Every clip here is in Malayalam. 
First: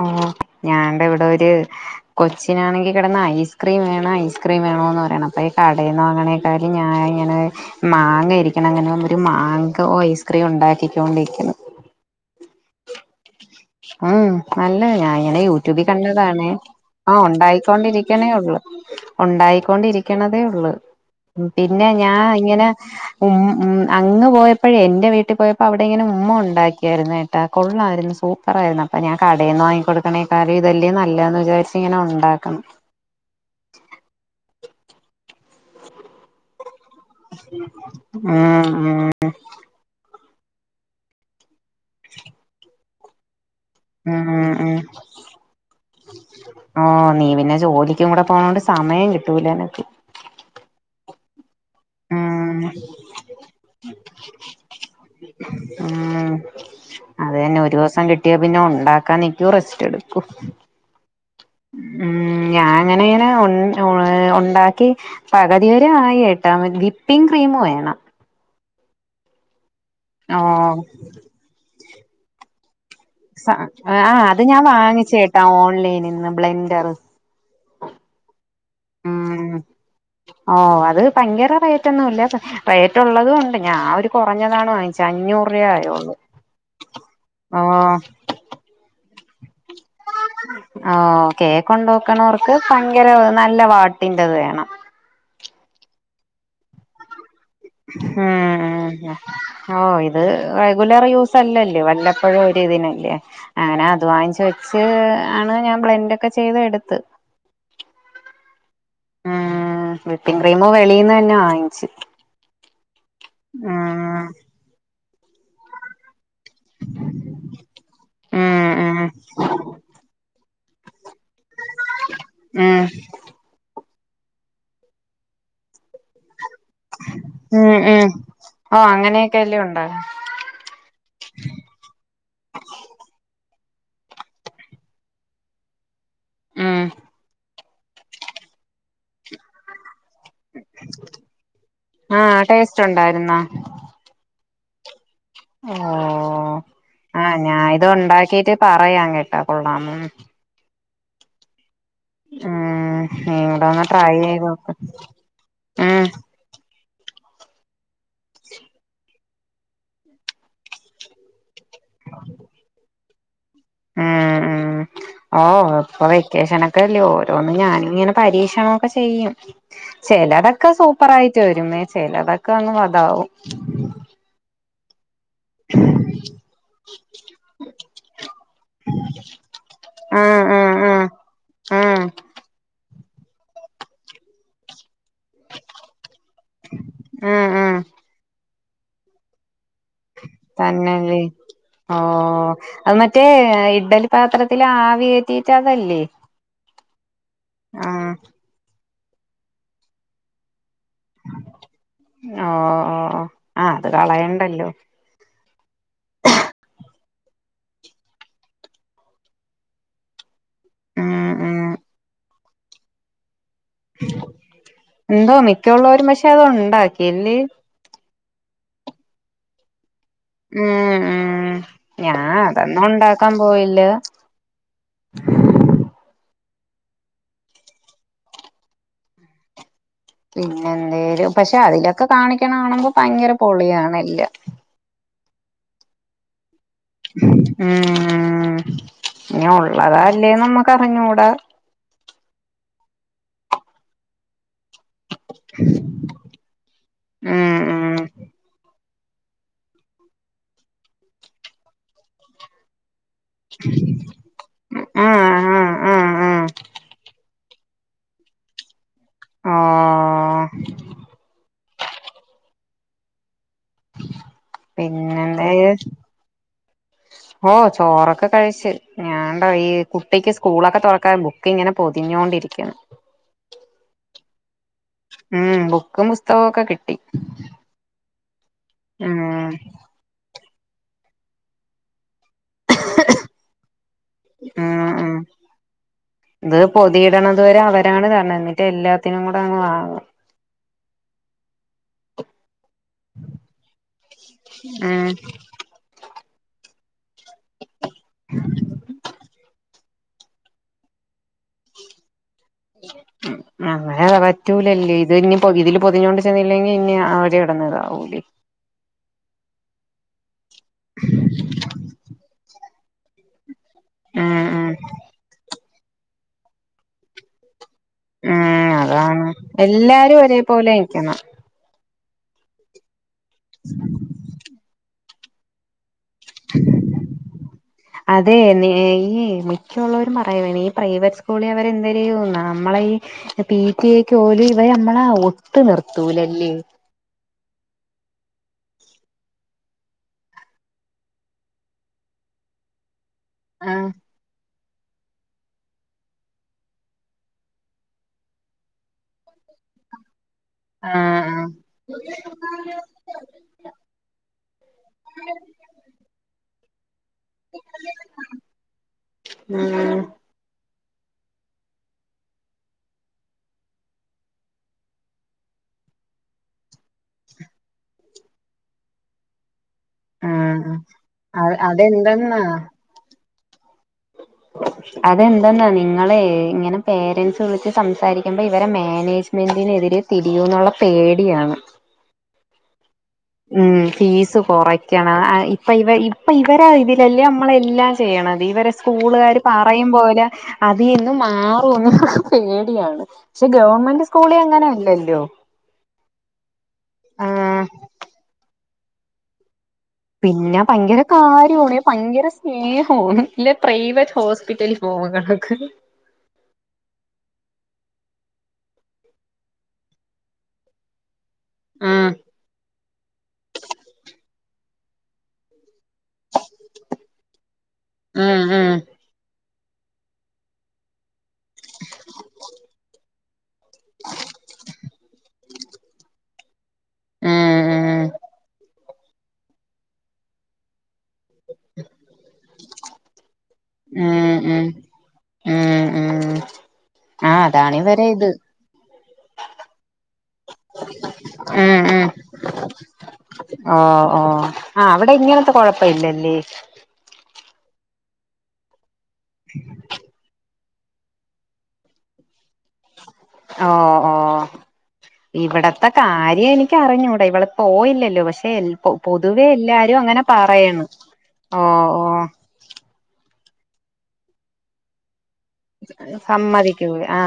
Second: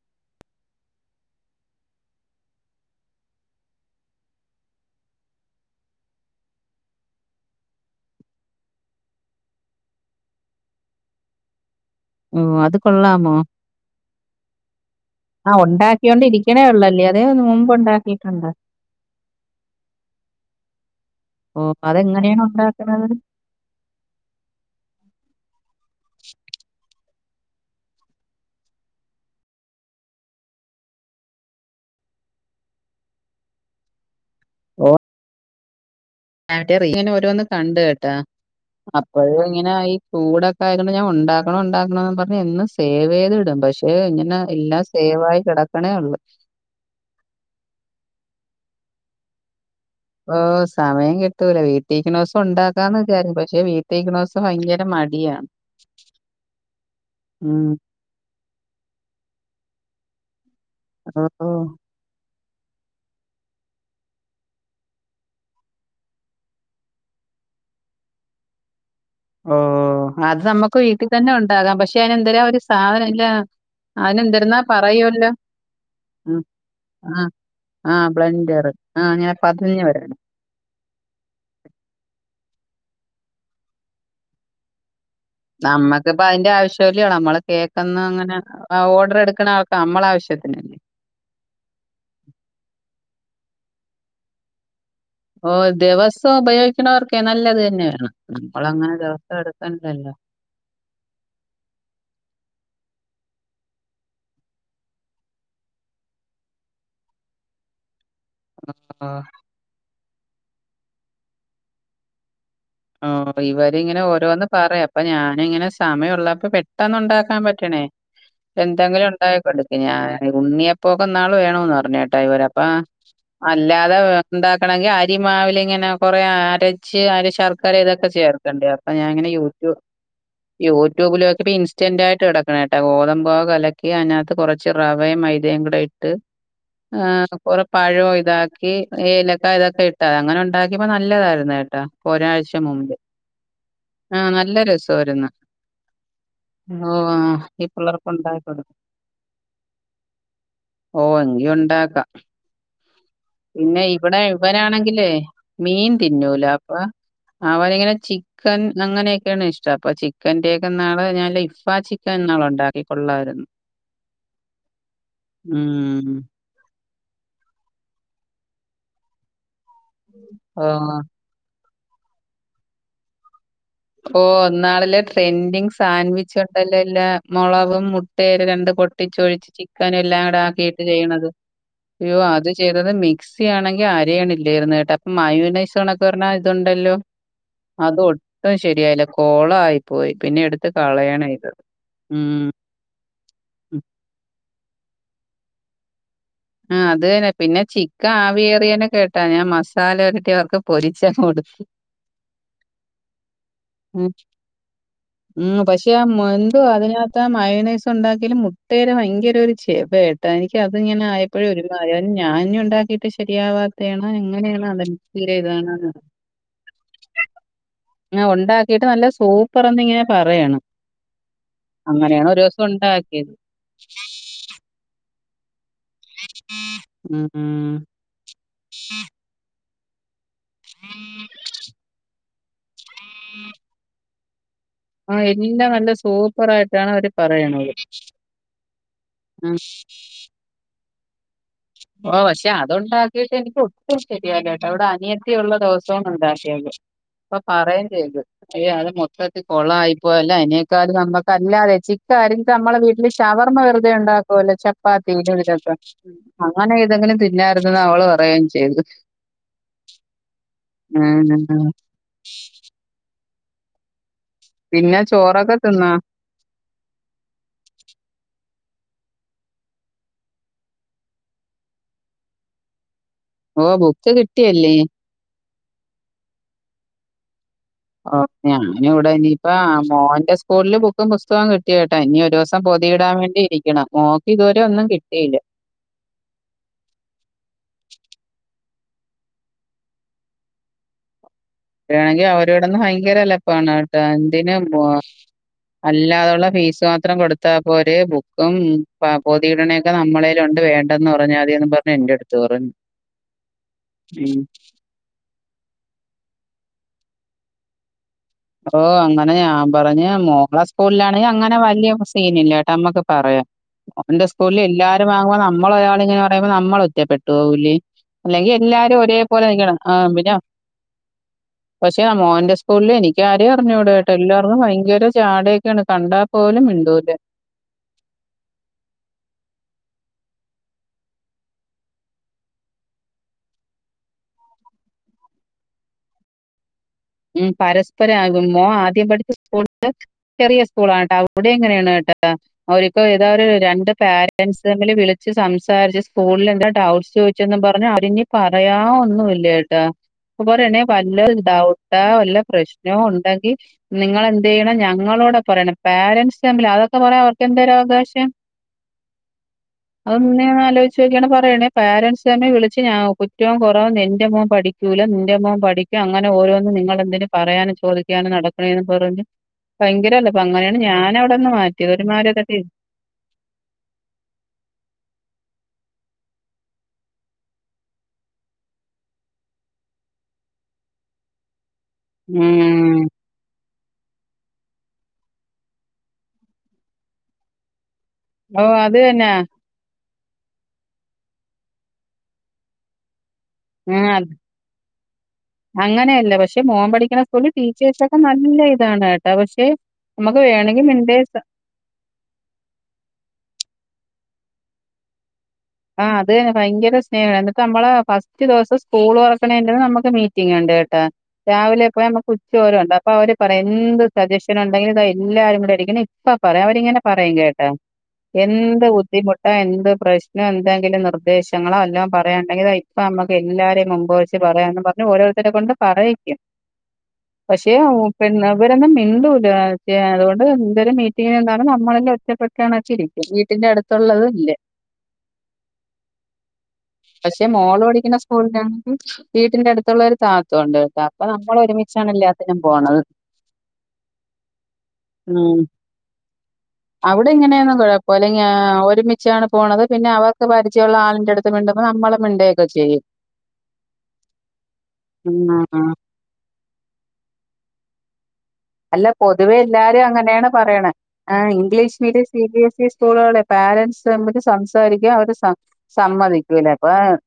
ഏ ഞാൻ ടാ ഇവിടൊര് കൊച്ചിനാണെങ്കി കെടന്ന് ഐസ് ക്രീം വേണം ഐസ് ക്രീം വേണോന്ന് പറയാണ്‌ അപ്പൊ ഈ കടൽന്നോങ്ങണേ കാട്ടി ഞായിങ്ങനെ മാങ്ങ ഇരിക്കണ്ങ്ങനെ ഒരു മാങ്ങക്ക്‌ ഐസ്ക്രീം ഉണ്ടാക്കിക്കോണ്ടിരിക്ക്ണ് ഓ അത് കൊള്ളാമോ ഉം നല്ല ഞാൻ ഇങ്ങനെ ആ യൂട്യൂബിൽ കണ്ടതാണേ ഒണ്ടാക്കിണ്ടിരിക്കണേ ഉള്ളല്ലേ ആഹ് അതേ മുമ്പ് ഉണ്ടായിക്കൊണ്ടിരിക്കണേ ഉണ്ടാക്കിയിട്ടുണ്ടോ ഉള്ളു [inaudible] ഉണ്ടായിക്കൊണ്ടിരിക്കണതേ ഉള്ളൂ ഓഹ് പിന്നെ ഞാൻ അതെങ്ങനെയാണ് ഇങ്ങനെ ഉണ്ടാക്കുന്നത്? ഉം ഉം അങ്ങ് പോയപ്പഴേ എൻ്റെ വീട്ടി പോയപ്പോ അവിടെ ഇങ്ങനെ ഉമ്മ ഒണ്ടാക്കിയായിരുന്നു കേട്ടാ കൊള്ളായിരുന്നു സുപ് പ്പെറായിരുന്നു അപ്പൊ ഞാൻ കടേന്ന് വാങ്ങികൊടുക്കണേക്കാലും ഇതെല്ലേ നല്ലതന്ന് വിചാരിച്ചി ഇങ്ങനെ ഉണ്ടാക്കണം ഓ [unintelligible] ഇങ്ങനെ ഓരോന്ന് കണ്ട് കേട്ടാ ഉം അപ്പോഴും ഇങ്ങനെ ആയി കൂട് ഒകെ [unintelligible] ഞാൻ ഉണ്ടാക്കണം ഉണ്ടാക്കണോന്നുംപറഞ്ഞ് എന്നും സേവെയ്തിടും പക്ഷെ ഏഹ് ഉം ഇങ്ങനെ ഉം ഉം എല്ലാം സേവായി കിടക്കണേ ഒള്ളു ഓഹ് നീ പിന്നെ ജോലിക്കും കൂടെ പോണോണ്ട് സമയം കിട്ടൂലെനക്ക് ഓഹ് സമയം കിട്ടൂല വീട്ടീക്കിണോസം ഉം ഉണ്ടാക്കാന്ന് വിചാരിക്കും പക്ഷേ വീട്ടീക്കണോസം ഭയങ്കര മ ഊം അതെന്നെ ഉം. ഒരൂവ്സം കിട്ട് പറ്റ്യാ പിന്നെ ഉണ്ടാക്കാൻ നിക്കും റെസ്റ്റെടുക്കും ഓഹ് ഓഹ് ഊം ഞാൻങ്ങനെങ്ങനെ ഉം ഉണ്ടാക്കി പകുതിവെരെ ആയികേട്ടോ വിപ്പിങ് ക്രീം വേണം ഓഹ് ഓ അത് നമുക്ക് വീട്ടി തന്നെ ഉണ്ടാകാം പക്ഷെ അയ്നെന്തെരാ ഒരു സാധനം ഇ ണ്ട് ആ അത് അയ്നെന്തിര്ന്നാ ഞാൻ പറയോല്ലോ വാങ്ങിച്ചേട്ടാ ഓൺലൈനിൽ നിന്ന് ഉം ബ്ലെൻഡർ ആഹ് ആഹ് ബ്ലൻഡർ ആഹ് ങ്ങനെ പതഞ്ഞ് വരണെ ഓഹ് അത് ഭയങ്കര റേറ്റൊന്നും ഇല്ല പ റേറ്റുള്ളതും ഉണ്ട് ഞാ ഒരു കുറഞ്ഞതാണ് വാങ്ങിച്ചെ അഞ്ഞൂ നമ്മക്കിപ്പ അതിന്റെ ആവശ്യംല്ല്യ നമ്മള് ഓ കേക്കന്നും അങ്ങനെ ഓർഡർ എടുക്ക്ണ ആൾ നമ്മളാവശ്യത്തിന് ഓഹ് കേക്ക്ഉണ്ടോക്കുണോർക്ക് ഭയങ്കര നല്ല വാട്ടിന്റത് വേണം ഓഹ് ദിവസം ഉപയോഗിക്കണവർക്കെ നല്ലത് തന്നെവേണം നമ്മളങ്ങനെ ദിവ ഉം സം ഓ എടുക്കണ്ടല്ലോ ഇത് റെഗുലർ യൂസല്ലല്ലോ വല്ലപ്പഴും ഒരിതിനല്ലേ അങ്ങനെ അത് വാങ്ങിച്ച് വെച്ച് ആണ് ഞാൻ ബ്ലെൻഡൊക്കെ ചെയ്ത് എടുത്ത് [unintelligible] ആഹ് വിപ്പിംഗ് ക്രീമ് വെളീന്നന്നെ വാങ്ങിച്ച് ഓഹ് ഇവരിങ്ങനെ ഉം ഓരോന്ന് പറയും അ പ്പൊ ഞാനിങ്ങനെ സമയുള്ള ഇപ്പൊ പെട്ടെന്ന് ഉണ്ടാക്കാം പറ്റണേ ഉം ഉം എന്തെങ്കിലും ഉണ്ടാക്കി കൊടുക്കു ഞാ ഉണ്ണിയപ്പ പ്പോക്കെ ന്നാള് വേണോന്ന് പർഞ്ഞേട്ടോ ഇവര് അപ്പോ ഉം അല്ലാതെ വെ ഉണ്ടാക്കണങ്കി അരിമാവിലിങ്ങനെ കൊറെ അരച്ച് അരി ശ ഉം ഉം ർകരെതൊക്കെ ചേർക്കണ്ടേ ഓ അപ്പൊ ഞാനിങ്ങനെ അങ്ങനെയൊക്കെല്ലേ യൂട്യൂ ഉണ്ടാ യൂട്യൂബിലൊക്കെപ്പ ഇൻസ്റ്റന്റ് ആയിട്ട് കിടക്കണേട്ടാ ഗോതമ്പോ കലക്കി അയ്നാത്ത് കൊറ ച്ച് റവയും മൈദയും കൂടെയി ട്ട് ഉം ഏഹ് കുറെ പഴോ ഇതാക്കി ഏലക്ക ഇതൊക്കെ ഇ അങ്ങനെ ഉണ്ടാക്കിയ്പ നല്ലതായിരുന്നു കേട്ടാ ഒരാഴ്ച മുമ്പ്. ട്ടുണ്ടായിരുന്ന ആഹ് നല്ല രസാരുന്നു ഓഹ് ആഹ് ഈ ഞാഇത് പിള്ളേർക്ക് ഉണ്ടാക്കി ഉണ്ടാക്കീട്ട് കൊടുക്കും. പറയാൻ കേട്ടാ കൊള്ളാമോന്ന് ഓഹ് എങ്കി ഉണ്ടാക്ക ഉം നീ കൂടെ ഒന്ന് പിന്നെ ട്രൈ ഇവിടെ ചെയ്ത് നോക്ക് ഇവരാണെങ്കിലേ മീൻ ഉം തിന്നൂല അപ്പ അവനിങ്ങനെ ചിക്കൻ അങ്ങനെയൊക്കെയാണ് ഇഷ്ടം അപ്പൊ ചിക്കന്റെയൊക്കെ ന്നാളെ ഞാ ലെയ് ഇഫാചിക്കൻ ന്നാളുണ്ടാക്കി കൊള്ളായ്രുന്നു ആഹ് ഉം ഓഹ് ഇപ്പൊ ഉം. വെക്കേഷന ത്തല്യോ ഓരോന്ന് ഞാനിങ്ങനെ പരീക്ഷണോക്കെ ചെയ്യും. ചെലതൊക്കെ ഓഹ് സൂപ്പർ ആയിട്ട് വരുന്നേ ചിലതൊക്കെ ഒന്ന് അതാവും ഓഹ് ന്നാളിലേ ട്രി ട്രന്റിങ് സാൻവിച്ച് ഉണ്ടല്ലല്ലെല്ലാം മൊളകും മുട്ടേം രണ്ട് പൊട്ടിച്ചൊഴിച്ച് ചി ക്കാനും എല്ലാംടെ ഉം ഉം ആക്കിയിട്ട് ഉം ചെയ്യണത് ഉം അയ്യോ അത് ചെയ്തത് മി ക്സി ആണെങ്കി ആരെയിണില്ലേര്ന്ന് കേട്ടോ അപ്പൊ മയൂനൈസോണൊക്കെ പറഞ്ഞ ഇതുണ്ടല്ലോ ഉം ഉം അത് ഒട്ടും ശരിയായില്ല കോളായി പോയി പിന്നെ എടുത്ത് തന്നെല്ലേ കളയണയിത് ഓ ഉം അത് മറ്റേ ഇഡ്ഡലി പാത്രത്തിലാവി കേറ്റിട്ടതല്ലേ ആഹ് അത് തന്നെ പിന്നെ ചിക്ക ആവിയേറിയെന്നെ കേട്ടാ ഞാൻ മസാല പൊരട്ടിയവർക്ക് പൊരിച്ചങ്ങു കൊടുത്ത് ഓ ഓ ഓ ആ അത് ഉം കളയണ്ടല്ലോ ഉം പക്ഷെ ആഹ് മെന്ത്വ്യാ അതിനകത്ത് മയനൈസുണ്ടാക്കിലും മുട്ടേടെ ഭയങ്കര ഒരു ചെവയണ് ട്ടാ എനിക്ക് അത് ഇങ്ങനെ ഉം ആയപ്പഴെ ഉം ഒരു മയം ഞാഞ്ഞി ഉണ്ടാക്കിയിട്ട് ശരിയാവാ ത്തെയാണോ എങ്ങനെയണോ അതെനി എന്തോ തീരെ ഇതാണ് മിക്കുള്ളവരും പക്ഷെ അത് ഉണ്ടാക്കിയല്ലേ ആഹ് ഉണ്ടാക്കിയിട്ട് നല്ല സൂ പ്പറെന്നിങ്ങനെ പറയണ് ഉം ഉം ഞാൻ അങ്ങനെയാണ് ഒരോസം അതൊന്നും ഉണ്ടാക്കിയത്. ഉണ്ടാക്കാൻ പോയില്ല ഉം ഉം പിന്നെ എന്തേര് പക്ഷെ അതിലൊക്കെ കാണിക്കണ് കാണുമ്പോ ഭയങ്കര പൊളിയാണ് ആഹ് എല്ലാം നല്ല സൂപ് പ്പറായിട്ടാണ് അവര് പറയണത് ഉം ആഹ്. അല്ലേ നമ്മക്ക് അറിഞ്ഞൂടാ? ഓഹ് പക്ഷെ അതുണ്ടാക്കിട്ട് എനിക്കൊ അത് ശരിയാണ് കേട്ടോ ഇവിടെ അനിയത്തി ഉള്ള ദിവസോ ണുണ്ടാക്കിയത്. അപ്പൊ ഉം പറയും ഉം ചെയ്തു അയ്യ അത് മൊത്തത് കോളായിപ്പോയല്ലേ അതിനെക്കാളും നമ്മുക്കല്ലാതെ ചിക്കാരിക്ക നമ്മളെ വീട്ടി പിന്നെ ശവർമ്മ വെറുതെ ഉണ്ടാക്കുവല്ലോ ചപ്പാത്തി ആഹ് ആഹ് ഇലോട്ചേർത്ത് ആഹ് ആഹ് അങ്ങനെ ഏതെങ്കിലും തിന്നായിരുന്നുന്ന് അവള് പറയേം ചെയ്തു. ആഹ്. ഉം ഉം. പിന്നെ ചോറൊക്കെ പിന്നെന്തായി തിന്നാ? ഓഹ് ചോറൊക്കെ കഴിച്ച്. ഞാൻണ്ടായെ കുട്ടിക്ക് സ്കൂളൊക്കെ തുറക്കാൻ ബുക്ക് ഇങ്ങനെ പൊതിഞ്ഞോണ്ടിരികാണ്. ഓഹ് ബുക്ക്‌ കിട്ടിയല്ലേ? ഉം ബുക്കും പുസ്തകൊക്കെ കിട്ടി. ഓഹ് ഉം ഞാനിവിടെനിപ്പോ മോന്റെ സ്കൂള്ള് ബുക്കും പുസ്തകോം കിട്ടി കേട്ടാ ഇനി ഒരു സ സം പൊതിയിടാൻ വേണ്ടിയിരിക്കണ് മോക്ക് ഇതുവരെ ഒന്നും ഉം ഉം കിട്ടിയില്ല. ഇത് പൊതിയിടണതു വരെ അവരാണ് കാരണം എന്നിട്ട് എല്ലാത്തിനും കൂടെ അങ്ങ് വാങ്ങണം. ടെയാണെങ്കി അവര് കിടന്ന് ഭയങ്കര എലപ്പാണ് കേട്ടോ എന്തിനാണപോ. ഉം അല്ലാതൊള്ള ഫീസ് മാത്രം കൊടുത്തപ്പോരെ ബുക്കും പ പൊതിഇടനെ ക്കെ നമ്മടെലുണ്ട് വേണ്ടന്ന് പറഞ്ഞാതിന്ന് പറഞ്ഞു എന്റെടത് പറഞ്ഞു അങ്ങനെ ഉം. പറ്റൂലല്ലേ ഇത് ഇനി ഇതില് പൊതിഞ്ഞോണ്ട് ചെന്നില്ലെങ്കിൽ ഇനി അവര്കിടന്ന് താവുലെ. അപ്പോ അങ്ങനെ ഞാൻ പറഞ്ഞ് മോളെ സ്കൂളിലാണെ അങ്ങനെ വലിയ സീനില്ല ട്ടാ നമ്മക്ക്. പറയാം മോന്റെ ഉം സ്കൂളിൽ ഉം എല്ലാരും വാങ്ങുമ്പോ നമ്മള് ഒരാളിങ്ങനെ പറയുമ്പോൾ നമ്മള് ഒറ്റപ്പെട്ടുപോവുലെ. അല്ലെങ്കി ഉം എല്ലാരും അതാണ് ഒരേപോലെ നിക്കണം ആഹ് എല്ലാരും പിന്നെം ഒരേപോലെ നിക്കണം പക്ഷെ മോന്റെ സ്കൂളില് എനിക്ക് ആരേ അറിഞ്ഞൂടാ കേട്ടോ എല്ലാർക്കും ഭയങ്കര ജാടയൊക്കെയാണ് കണ്ടാ പോലും മിണ്ടുല. അതെ നീ ഈ മിക്കിയുള്ളോരും പറയുന്നെയാണ് ഈ പ്രൈവറ്റ് സ്കൂളിൽ അവരെ എന്തോരു ന നമ്മയി പി ട്ടി എ ക്ക് ഓല് ഇവ നമ്മളെ ഒട്ടു നിർത്തൂലല്ലേ. ഉം പരസ്പരാകും മോ ആദ്യം പഠിച്ച സ്കൂള് ചെറിയ സ്കൂളാണ് കേട്ടോ അവിടെ ഇങ്ങനെയാണ് കേട്ടോ. അവര്ക് ഏതാ ഒരു രണ്ട് ആഹ് പേരെന്റ്സ് തമ്മില് വിളി ളിച്ചു സംസാരിച്ച് സ്കൂളിൽ എന്തോ ഡൗട്ട്സ് ചോദിച്ചെന്നു പറഞ്ഞ് അവരിഞ്ഞി പറയാ ഒന്നുല്ലാ കേട്ടോ അതുപോലെനി വല്ല ആഹ് ഡൗട്ടാ വല്ല പ്രശ്നോ ഉണ്ടെങ്കിൽ നിങ്ങളെന്തയ്യണോം ഞങ്ങളോട് പറയണം പാരൻറ്സ് തമ്മിൽ അതൊക്കെ പറയാ എന്തൊരു അവകാശം. ആഹ് അതന്നാ ഞാനാലോയ്ചോക്കിയ പറയണേ പാരൻറ്സ് തമ്മിൽ വിളിച്ച് ആ കുറ്റവും കുറവ് എന്റെ മോൻ പഠി കൂല നിന്റെമോൻ പഠിക്കും അങ്ങനെ ഓരോന്നും നിങ്ങളെന്തിന് പറയാനും ചോദിക്കാനും നടക്ക്‌ണെന്നും പറഞ്ഞ് ഭയങ്കരല്ല അപ്പൊ ആഹ് അങ്ങനെയാണ് ഞാനവിടുന്നു അത് മാറ്റിയെ ഒരുമാരി അതെന്തെന്നാ അതെന്തെന്നാ നിങ്ങള് ഇങ്ങനെ പേരൻറ്സ് വിളിച്ച് സംസാരിക്കുമ്പോ ഇവരെ മേനേജ് മെന്റിനെതിരെ തിരിയൂന്നുള്ള പേടിയാണ് ഉം. ഉം ഫീസ് കുറയ്ക്കണം ഇപ്പ ഇവ ഇപ്പ ഇവരെ ഇതിലല്ലേ നമ്മളെ എല്ലാം ചെയ്യണത് ഓ ഇവരെ അത് സ്കൂള് തന്നെ കാര് പറയും പോലെ അതിന്ന് മാറൂന്ന പേടിയാണ് പക്ഷെ ഉം ഗവൺമെന്റ് അത് സ്കൂള് അങ്ങനെ അല്ലല്ലോ അങ്ങനെയല്ല പക്ഷെ മോൻ പഠിക്കുന്ന ആ സ്കൂളിൽ ടീച്ചേഴ്സൊക്കെ നല്ല ഇതാണ് കേട്ടാ പക്ഷെ നമുക്ക് പിന്നെ വേണമെങ്കിൽ ഭയങ്കര മിണ്ടേ സ- കാര്യാണ ഭയങ്കര ഏ ഹോ വല്ല്യ പ്രൈവറ്റ് ഹോസ്പിറ്റൽ പോവു [unintelligible] ആഹ് അത് തന്നെ ഭയങ്കര സ്നേഹമാണ് എന്നിട്ട് നമ്മളെ ഫസ്റ്റ് ദിവസം സ്കൂൾ തുറക്കണ നമുക്ക് മീറ്റിംഗ് ഉണ്ട് കേട്ടാ രാവിലെ ഉം പോയാൽ നമുക്ക് ഉച്ചോരം ഉണ്ട് അപ്പൊ അവര് പറയാ എന്ത് സജഷന് ഉണ്ടെങ്കില് ഇത് എല്ലാരും കൂടെ ഇരിക്ക്ണ് അപ്പാ പറയാം അവരിങ്ങനെ പറയും കേട്ടാ ഉം ഉം എന്ത് ബുദ്ധിമുട്ടാ എന്ത് പ്രശ് എന്തെങ്കിലും നിർദ്ദേശങ്ങളോ എല്ലാം പറയാണ്ടെങ്കിൽ ഇപ്പൊ നമുക്ക് എല്ലാരും മുൻപ് വെച്ച് പറയാം ന്ന് പറ പിന്നെ ഓരോരുത്തരെ കൊണ്ട് പറയിക്കും ഉം പക്ഷെ പി ഇവരെന്നും മിണ്ടൂല്ല അതുകൊണ്ട് എന്തൊരു മീറ്റി എന്താണ് നമ്മളല്ലാം ഒറ്റപ്പെട്ടാണ് ഇരിക്ക വീട്ടന്റെ അടുത്ത് ഏഹ് ഏഹ് ഏ ഏ പക്ഷെ മോള് പഠിക്കുന്ന സ്കൂളിലാണെങ്കിൽ വീട്ടിന്റെ അടുത്തുള്ള ഒരു താത്ത ഉണ്ട് താ അപ്പൊ നമ്മള ഉം ഉം ഒരുമിച്ചാണ് എല്ലാത്തിനും പോണത് ഓ ഓ ആ അവിടെ ഇങ്ങനത്തെ ഉം കൊഴപ്പ ഇല്ലല്ലേ അവിടെ ഇങ്ങനെയൊന്നും കുഴപ്പോ അല്ലെങ്കി ഒരുമിച്ചാണ് പോണത് പിന്നെ അവർക്ക് പരിജയമുള്ള ആളിന്റെ അടുത്ത് മിണ്ടുമ്പോ നമ്മളും മിണ്ടും ഒക്കെ ചെയ്യും ഓ ഓ ഇവിടത്തെ ഉം കാര്യ എനി എനിക്ക് അറിഞ്ഞൂടാ ഇവള് പോയില്ലല്ലോ പക്ഷെ അല്ല പൊതുവെ പൊതുവേ എല്ലാരും അങ്ങനെ അങ്ങനെയാണ് പറയണ് പറയണത് ഓ ഇംഗ്ലീഷ് ഓ medium C B S E സ് സ്കൂളുകളെ പാരൻസ് തമ്മിൽ സംസാരിക്കുക അവര് സമ്മതിക്കൂലേ അപ്പൊ സമ്മതിക്കൂല ആ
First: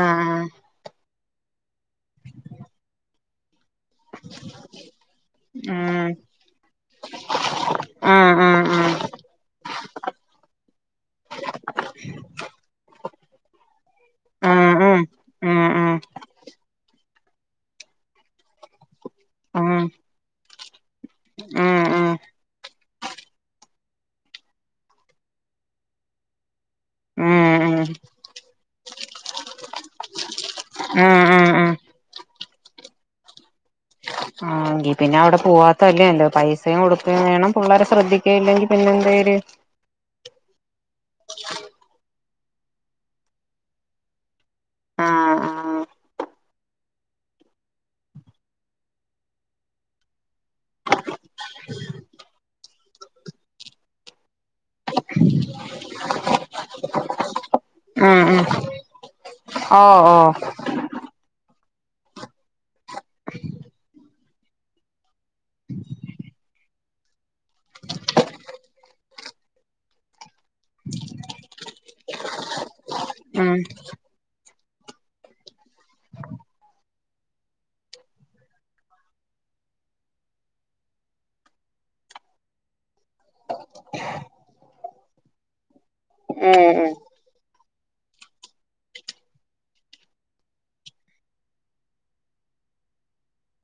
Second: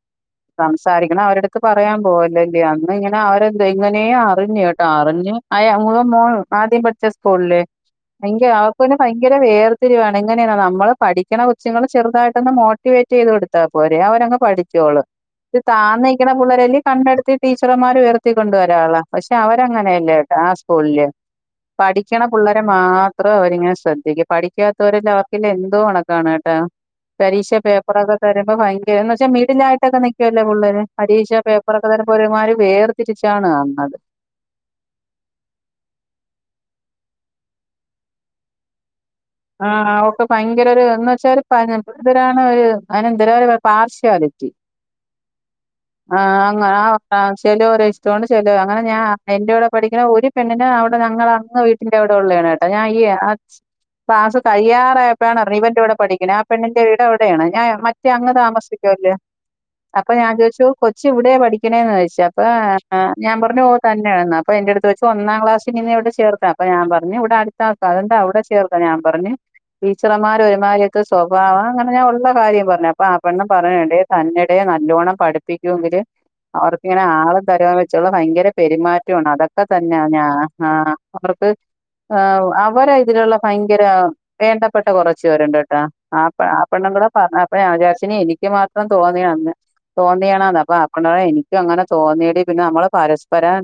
സാരിക്കണം അവരടുത്ത് പറയാൻ പോവല്ലല്ലേ അന്ന് ഇങ്ങനെ അവരെ എങ്ങനെയ അറിഞ്ഞു കേട്ടോ അറിഞ്ഞു അ ഉം മോൾ ആദ്യം പഠിച്ച സ്കൂളില് ആ ആ ആ [unintelligible] അന് ഭയങ്കര വേർതിരിവാണ് ഇങ്ങനെയ നമ്മള് പഠിക്കുന്ന കുച്ചുങ്ങള്ചെറുതായിട്ടൊന്ന് മോട്ടിവേറ്റ് ചെയ്ത് കൊടു പോരേ അവരങ്ങ് ആ ആ ആ ആ ഉം പഠിച്ചോളു ഉം ഇത് ഉം താഴ്ന്ന് നിക്ക്ണ പിള്ളരെല് കണ്ടെടുത്തി ടീച്ചർമാർ ഉയർത്തി ക്കൊണ്ട് വരാറുള്ള പക്ഷെ അവരങ്ങനെയല്ലേട്ട ആ സ്കൂളില് ആഹ് പഠിക്കണേ പിള്ളേരെ മാത്രം അവര് ഇങ്ങനെ ശ്രദ്ധിക്കും, പഠിക്കാത്തവർക്ക് എല്ലാം അവർക്കില്ലേ എന്തോ കണക്കാണ് കേട്ടോ. പരീക്ഷ ഉം പേപ്പർ ഒക്കെ തരുമ്പോ ഭയങ്കര എന്നുവെച്ചാൽ മിഡിൽ ആയിട്ട് ഒക്കെ നിക്കുവല്ലോ പുള്ളേര്, പരീക്ഷ ഉം ഉം പേപ്പർ ഒക്കെ തരുമ്പോ. ഒരുമാതിരി വേർതിരിച്ചാണ് കാണുന്നത്. ആഹ് എങ്കിൽ പിന്നെ അവിടെ പോവാത്തത് അല്ലേ നല്ലത് പൈസയും കൊടുക്കയും വേണം പുള്ളാരെ ശ്രദ്ധിക്കുകയില്ലെങ്കിൽ പിന്നെ എന്തേലും. ആഹ് അവൾക്ക് ഭയങ്കര ഒരു എന്ന് വെച്ചാല് ഒരു പനം എന്തോരാണ് ഒരു അയിന് എന്തരോ ഒരു പ പാഷ്വാലിറ്റി. ആ ആ ആഹ് ആഹ് ആഹ് ചെലവരുടെ ഇഷ്ടാണ് ചെല അങ്ങനെ ഞാൻ എന്റെ കൂടെ പഠിക്കുന്ന ഒരു പെണ്ണിന് അവിടെ ഞങ്ങള് അങ്ങ് വീട്ടി ട്ടിന്റെ അവിടെ ഉള്ളയാണ് കേട്ടോ, ഞൻ ഈ ആഹ്. ക്ലാസ് കഴിയാറായി അപ്പോഴാണ് അറിഞ്ഞ്, ഇവന്റെ കൂടെ പഠിക്കേണ് ആഹ് പെണ്ണിന്റെ വീട് അവിടെ ആണ്, ഞാൻ മറ്റേ ഉം അങ്ങ് ഉം താമസിക്കുവല്ലേ. ഓ അപ്പ ഓ ഞാൻ ചോദിച്ചു കൊ ച്ച് ഇവിടെയാ പഠിക്കണേന്ന് ചോദിച്ച അപ്പൊ ഏഹ് ഞാൻ പറഞ്ഞു ഓഹ് തന്നെയെന്ന് അപ്പൊ എന്റെ അടുത്ത് ചോദിച്ചു, ഒന്നാം ക്ലാസിൽ നിന്ന് ഇവിടെ ചേർ അപ്പ ഞൻ പറഞ്ഞു ഇവിടെ അടുത്ത് ആക്കാം, അതോണ്ട് അവിടെ ചേർക്കാ ഞാൻ പറഞ്ഞു. ടീച്ചർമാർ ഒരുമാതിരി ഒക്കെ സ്വഭാവം അങ്ങനെ ഞാൻ ഉള്ള കാര്യം പറഞ്ഞു, അപ്പ ആഹ് പെണ്ണും ഉം പറയേണ്ടേ. തന്നട നല്ലോണം പഠിപ്പിക്കുമെങ്കില്. അവർക്ക് ഇങ്ങനെ ആളും തരാന്ന് വെച്ചുള്ള ഭയങ്കര പെരുമാറ്റമാണ് അതൊക്കെ തന്നെയാ ഞാ ആഹ്. അവർക്ക് ആഹ് അവരെ ഇതിലുള്ള ഭയങ്കര. വേണ്ടപ്പെട്ട കുറച്ചു പേരുണ്ട് കേട്ടോ ആഹ് പ ഉം ആഹ് പെണ്ണ് ഉം എന്നോട് പറഞ്ഞപ്പോളാ ഞാൻ വിചാരിച്ചുനി എനിക്ക് മാത്രം തോന്നിയത് അല്ല. തോന്നിയതായെന്ന് പറഞ്ഞമ്പോ ആഹ് പെണ്ണ് പറയുക എനിക്കും അങ്ങനെ തോന്നിയടി പിന്നെ നമ്മൾ പരസ്പരം.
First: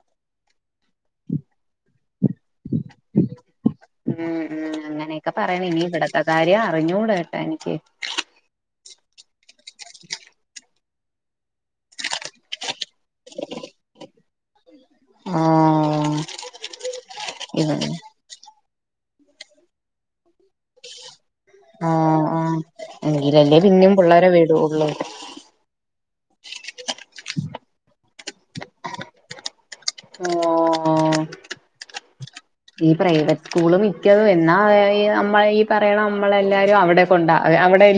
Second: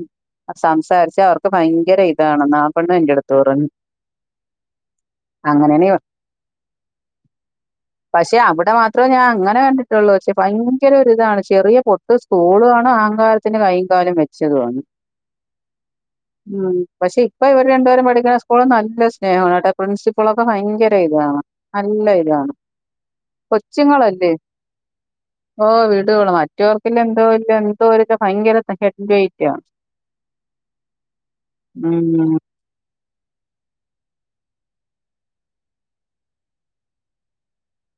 സംസാരിച്ചാൽ അവർക്ക് ഭയങ്കര ഇതാണ് എന്ന് ആഹ് പെണ്ണ് എന്റെ അടുത്ത് പറഞ്ഞു. ഉം ഉം അങ്ങനെയൊക്കെ പറയുന്നു ഇനി അങ്ങനെയാണെ ഇവിടുത്തെ കാര്യം അറിഞ്ഞൂടാ കേട്ടോ എനിക്ക്. പക്ഷെ അവിടെ മാത്രമേ ഞാൻ അങ്ങനെ കണ്ടിട്ടുള്ളൂ, പക്ഷേ ഭയങ്കര ഒരു ഇതാണ് ചെറിയ പൊട്ട്. കൂളും ആണ് അഹങ്കാരത്തിന് കയ്യും കാലും വെച്ചതുവാണ്. ആഹ് ഉം പക്ഷെ ഇപ്പ ഇവ ഇവര് രണ്ടുപേരും പഠിക്കുന്ന സ്കൂള് നല്ല സ് സ്നേഹം ആട്ടെ പ്രിൻസിപ്പൽ ഒക്കെ ഭയങ്കര ഇതാണ്, നല്ല ഇതാണ്. എങ്കിൽ അല്ലേ പിന്നെ പിള്ളാരെ വിടുള്ളൂ. ഓഹ് വിടുള്ളൂ മറ്റവർക്ക് ഇനി എന്തോ വല്ല്യ എന്തോരു ഭയങ്കര ഹെഡ് വെയ്റ്റാ. ആഹ് ഉം ഈ പ്രൈവറ്റ് സ്കൂള് മിക്കതും എന്നാ നമ്മള് ഈ പറയണ നമ്മളെല്ലാരും അവിടെ കൊണ്ടാെ അവിടെ.